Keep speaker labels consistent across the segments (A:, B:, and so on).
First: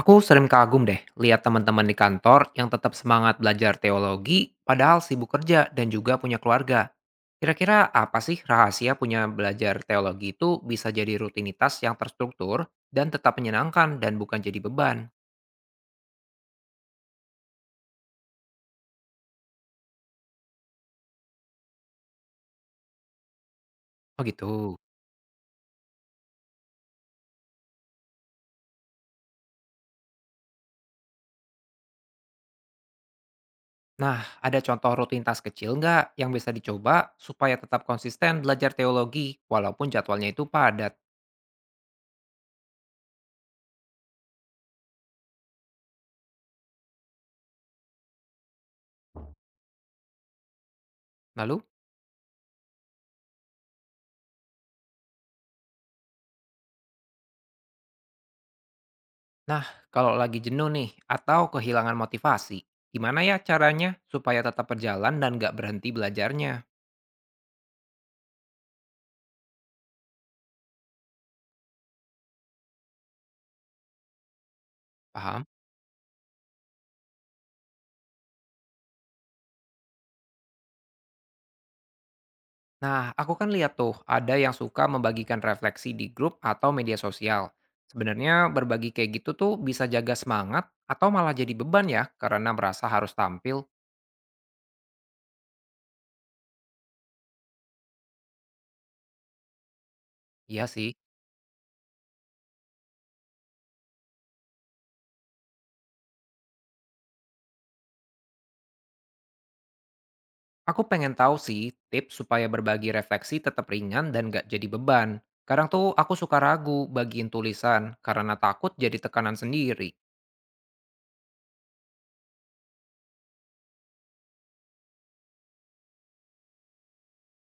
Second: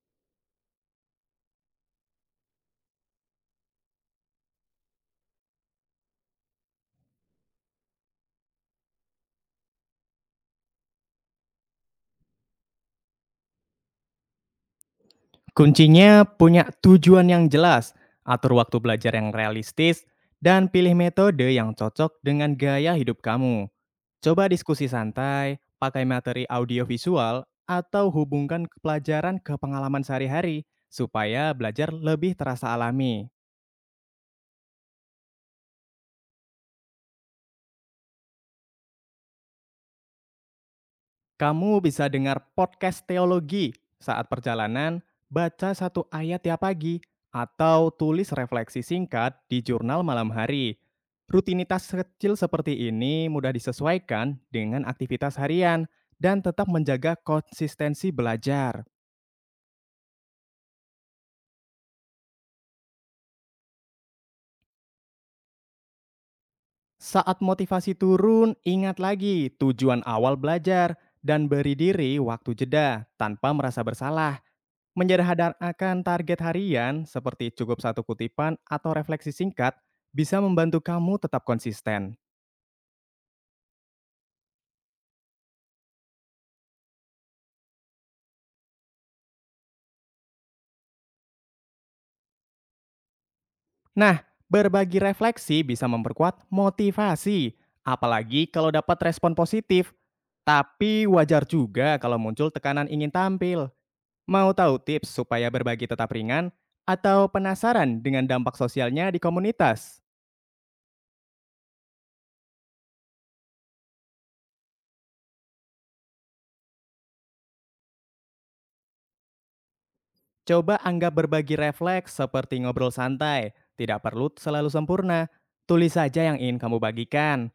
A: Aku sering kagum deh lihat teman-teman di kantor yang tetap semangat belajar teologi padahal sibuk kerja dan juga punya keluarga. Kira-kira apa sih rahasia punya belajar teologi itu bisa jadi rutinitas yang terstruktur dan tetap menyenangkan dan bukan jadi beban?
B: Kuncinya punya tujuan yang jelas, atur waktu belajar yang realistis, dan pilih metode yang cocok dengan gaya hidup kamu.
A: Oh
B: Coba
A: gitu.
B: diskusi santai, pakai materi audiovisual, atau hubungkan pelajaran ke pengalaman sehari-hari supaya belajar lebih terasa alami.
A: Nah, ada contoh rutinitas kecil nggak yang bisa dicoba supaya tetap konsisten belajar teologi walaupun jadwalnya itu padat?
B: Kamu bisa dengar podcast teologi saat perjalanan, baca satu ayat tiap pagi, atau tulis refleksi singkat di jurnal malam hari.
A: Lalu?
B: Rutinitas kecil seperti ini mudah disesuaikan dengan aktivitas harian dan tetap menjaga konsistensi belajar.
A: Nah, kalau lagi jenuh nih atau kehilangan motivasi, gimana ya caranya supaya tetap berjalan dan nggak berhenti belajarnya?
B: Saat motivasi turun, ingat lagi tujuan awal belajar dan beri diri waktu jeda tanpa merasa bersalah.
A: Paham?
B: Menyederhanakan target harian seperti cukup satu kutipan atau refleksi singkat bisa membantu kamu tetap konsisten.
A: Nah, aku kan lihat tuh ada yang suka membagikan refleksi di grup atau media sosial. Sebenarnya berbagi kayak gitu tuh bisa jaga semangat atau malah jadi beban ya karena merasa harus tampil.
B: Nah, berbagi refleksi bisa memperkuat motivasi, apalagi kalau dapat respon positif.
A: Iya sih.
B: Tapi wajar juga kalau muncul tekanan ingin tampil. Mau tahu tips supaya berbagi tetap ringan atau penasaran dengan dampak sosialnya di komunitas?
A: Aku pengen tahu sih tips supaya berbagi refleksi tetap ringan dan nggak jadi beban. Kadang tuh aku suka ragu bagiin tulisan karena takut jadi tekanan sendiri.
B: Coba anggap berbagi refleks seperti ngobrol santai, tidak perlu selalu sempurna. Tulis saja yang ingin kamu bagikan.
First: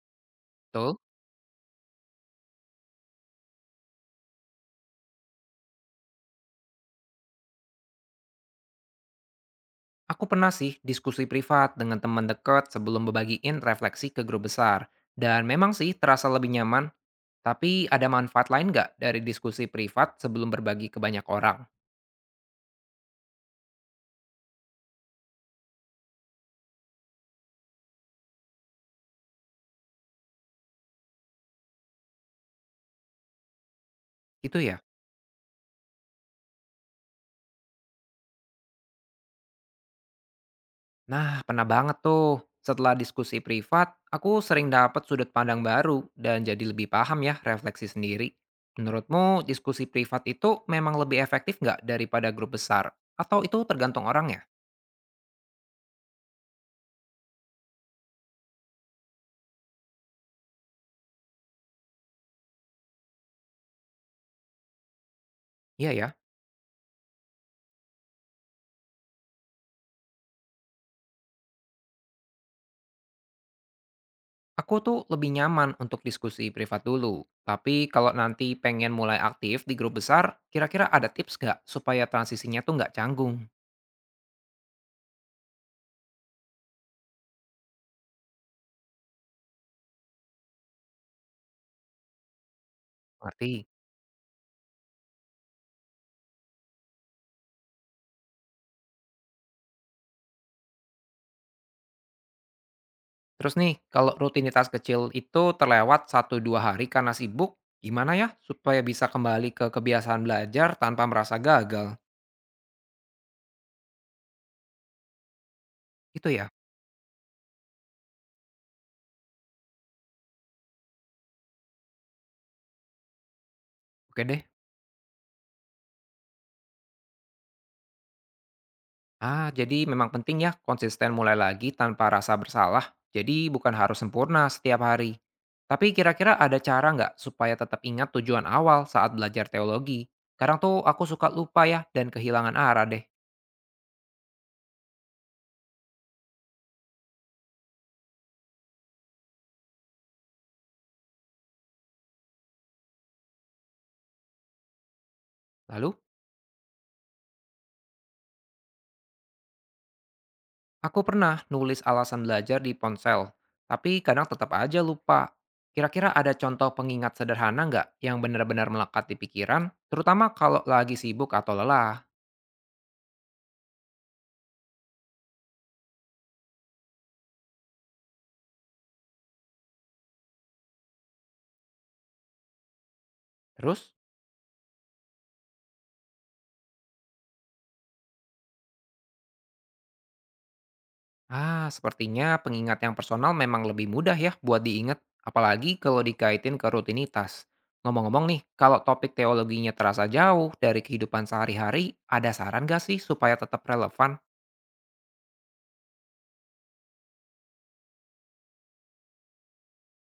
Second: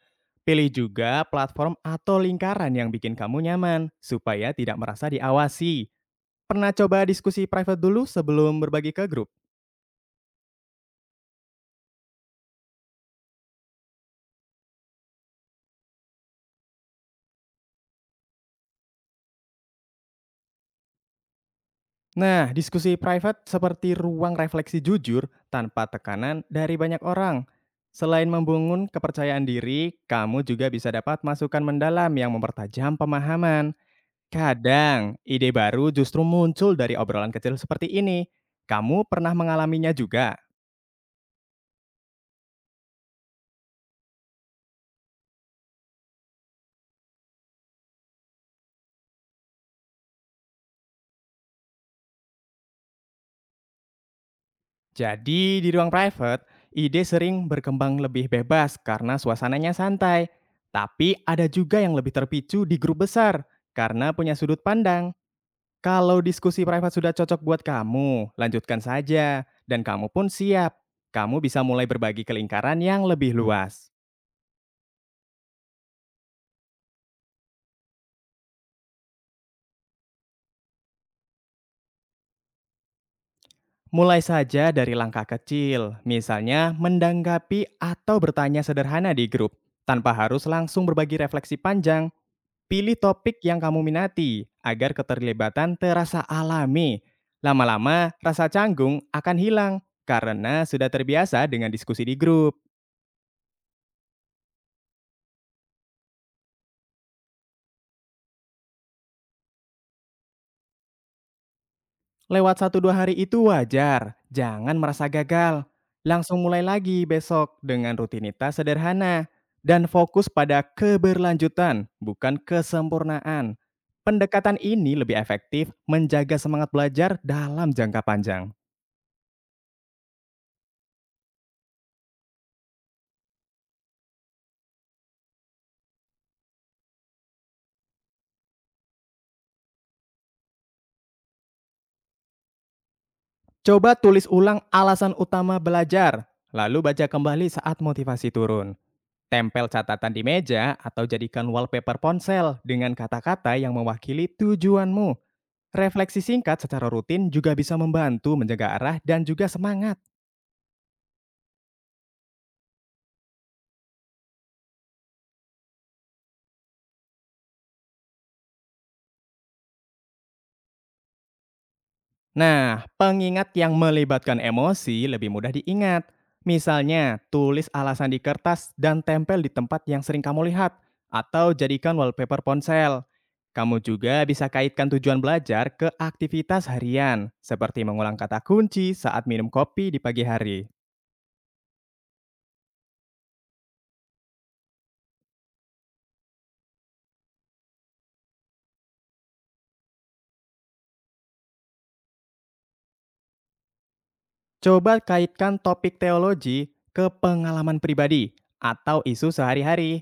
B: Pilih
A: Betul?
B: juga platform atau lingkaran yang bikin kamu nyaman, supaya tidak merasa diawasi. Pernah coba diskusi private dulu sebelum berbagi ke grup?
A: Aku pernah sih diskusi privat dengan teman dekat sebelum membagiin refleksi ke grup besar. Dan memang sih terasa lebih nyaman, tapi ada manfaat lain nggak dari diskusi privat sebelum berbagi ke banyak orang?
B: Nah, diskusi private seperti ruang refleksi jujur tanpa tekanan dari banyak orang. Selain membangun kepercayaan diri, kamu juga bisa dapat masukan mendalam yang mempertajam pemahaman.
A: Itu ya?
B: Kadang, ide baru justru muncul dari obrolan kecil seperti ini. Kamu pernah mengalaminya juga.
A: Nah, pernah banget tuh. Setelah diskusi privat, aku sering dapat sudut pandang baru dan jadi lebih paham ya refleksi sendiri. Menurutmu diskusi privat itu memang lebih efektif nggak daripada grup besar? Atau itu tergantung orangnya?
B: Jadi, di ruang private, ide sering berkembang lebih bebas karena suasananya santai. Tapi ada juga yang lebih terpicu di grup besar karena punya sudut pandang.
A: Iya ya?
B: Kalau diskusi private sudah cocok buat kamu, lanjutkan saja. Dan kamu pun siap. Kamu bisa mulai berbagi ke lingkaran yang lebih luas.
A: Aku tuh lebih nyaman untuk diskusi privat dulu. Tapi kalau nanti pengen mulai aktif di grup besar, kira-kira ada tips nggak supaya transisinya tuh nggak canggung?
B: Mulai saja dari langkah kecil, misalnya mendanggapi atau bertanya sederhana di grup, tanpa harus langsung berbagi refleksi panjang. Pilih topik yang
A: Ngerti?
B: kamu minati agar keterlibatan terasa alami. Lama-lama, rasa canggung akan hilang karena sudah terbiasa dengan diskusi di grup.
A: Terus nih, kalau rutinitas kecil itu terlewat satu dua hari karena sibuk, gimana ya supaya bisa kembali ke kebiasaan belajar tanpa merasa gagal?
B: Lewat satu 2 hari itu wajar, jangan merasa gagal.
A: Itu
B: Langsung
A: ya?
B: mulai lagi besok dengan rutinitas sederhana dan fokus pada keberlanjutan, bukan kesempurnaan.
A: Oke deh.
B: Pendekatan ini lebih efektif menjaga semangat belajar dalam jangka panjang.
A: Ah, jadi memang penting ya konsisten mulai lagi tanpa rasa bersalah. Jadi bukan harus sempurna setiap hari. Tapi kira-kira ada cara nggak supaya tetap ingat tujuan awal saat belajar teologi? Kadang tuh aku suka lupa ya dan kehilangan arah deh.
B: Coba tulis ulang alasan utama belajar, lalu baca kembali saat motivasi turun. Tempel catatan di meja atau jadikan wallpaper ponsel dengan kata-kata yang mewakili tujuanmu.
A: Lalu,
B: Refleksi singkat secara rutin juga bisa membantu menjaga arah dan juga semangat.
A: aku pernah nulis alasan belajar di ponsel, tapi kadang tetap aja lupa. Kira-kira ada contoh pengingat sederhana nggak yang benar-benar melekat di pikiran, terutama kalau lagi sibuk atau lelah?
B: Nah, pengingat yang melibatkan emosi lebih mudah diingat. Misalnya, tulis alasan di kertas dan tempel di tempat yang sering kamu lihat, atau jadikan wallpaper ponsel. Kamu
A: Terus?
B: juga bisa kaitkan tujuan belajar ke aktivitas harian, seperti mengulang kata kunci saat minum kopi di pagi hari.
A: Ah, sepertinya pengingat yang personal memang lebih mudah ya buat diingat, apalagi kalau dikaitin ke rutinitas. Ngomong-ngomong nih, kalau topik teologinya terasa jauh dari kehidupan sehari-hari, ada saran gak sih supaya tetap relevan?
B: Coba kaitkan topik teologi ke pengalaman pribadi atau isu sehari-hari.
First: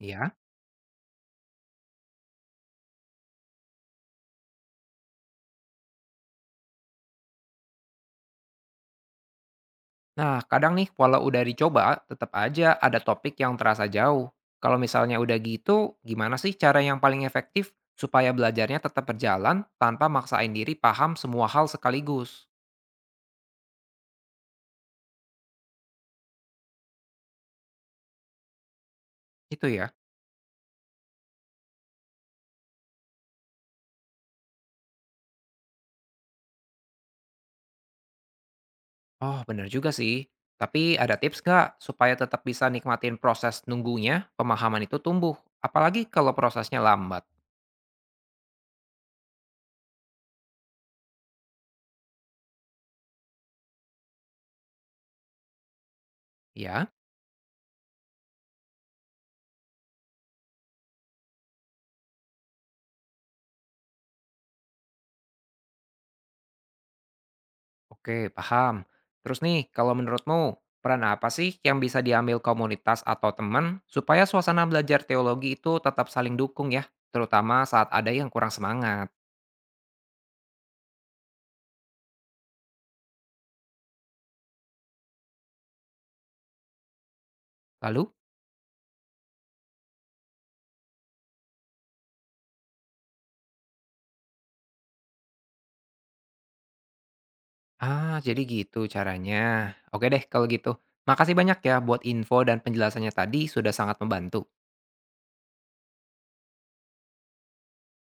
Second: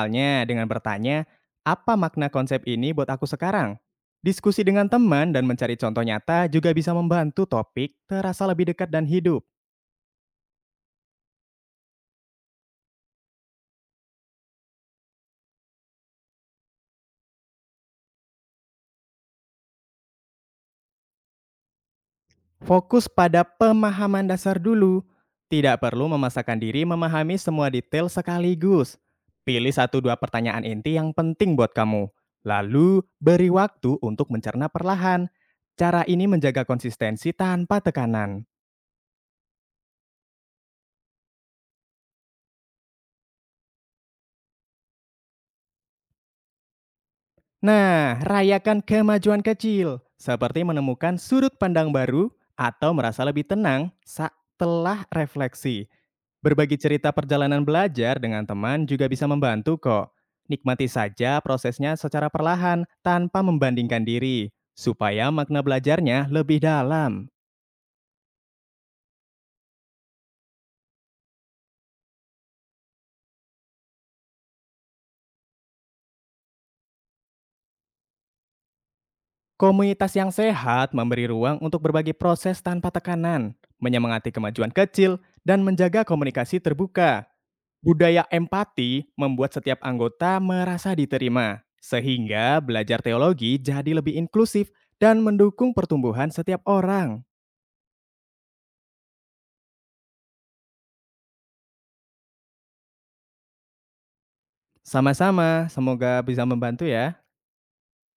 A: Ya.
B: dengan bertanya, apa makna konsep ini buat aku sekarang? Diskusi dengan teman dan mencari contoh nyata juga bisa membantu topik terasa lebih dekat dan hidup.
A: Nah, kadang nih walau udah dicoba, tetap aja ada topik yang terasa jauh. Kalau misalnya udah gitu, gimana sih cara yang paling efektif supaya belajarnya tetap berjalan tanpa maksain diri paham semua hal sekaligus?
B: Fokus pada pemahaman dasar dulu. Tidak perlu memaksakan diri memahami semua detail sekaligus.
A: Itu
B: Pilih
A: ya.
B: satu dua pertanyaan inti yang penting buat kamu. Lalu beri waktu untuk mencerna perlahan. Cara ini menjaga konsistensi tanpa tekanan.
A: Oh, bener juga sih. Tapi ada tips nggak supaya tetap bisa nikmatin proses nunggunya, pemahaman itu tumbuh? Apalagi kalau prosesnya lambat.
B: Nah, rayakan kemajuan kecil, seperti menemukan sudut pandang baru atau merasa lebih tenang setelah refleksi. Berbagi
A: Ya,
B: cerita perjalanan belajar dengan teman juga bisa membantu kok. Nikmati saja prosesnya secara perlahan tanpa membandingkan diri, supaya makna belajarnya lebih dalam.
A: oke, paham. Terus nih, kalau menurutmu, peran apa sih yang bisa diambil komunitas atau teman supaya suasana belajar teologi itu tetap saling dukung ya, terutama saat ada yang kurang semangat?
B: Komunitas yang sehat memberi ruang untuk berbagi proses tanpa tekanan, menyemangati kemajuan kecil, dan menjaga komunikasi terbuka.
A: Lalu?
B: Budaya empati membuat setiap anggota merasa diterima, sehingga belajar teologi jadi lebih inklusif dan mendukung pertumbuhan setiap orang.
A: Ah, jadi gitu caranya. Oke deh kalau gitu. Makasih banyak ya buat info dan penjelasannya tadi sudah sangat membantu.
B: Sama-sama, semoga bisa membantu ya.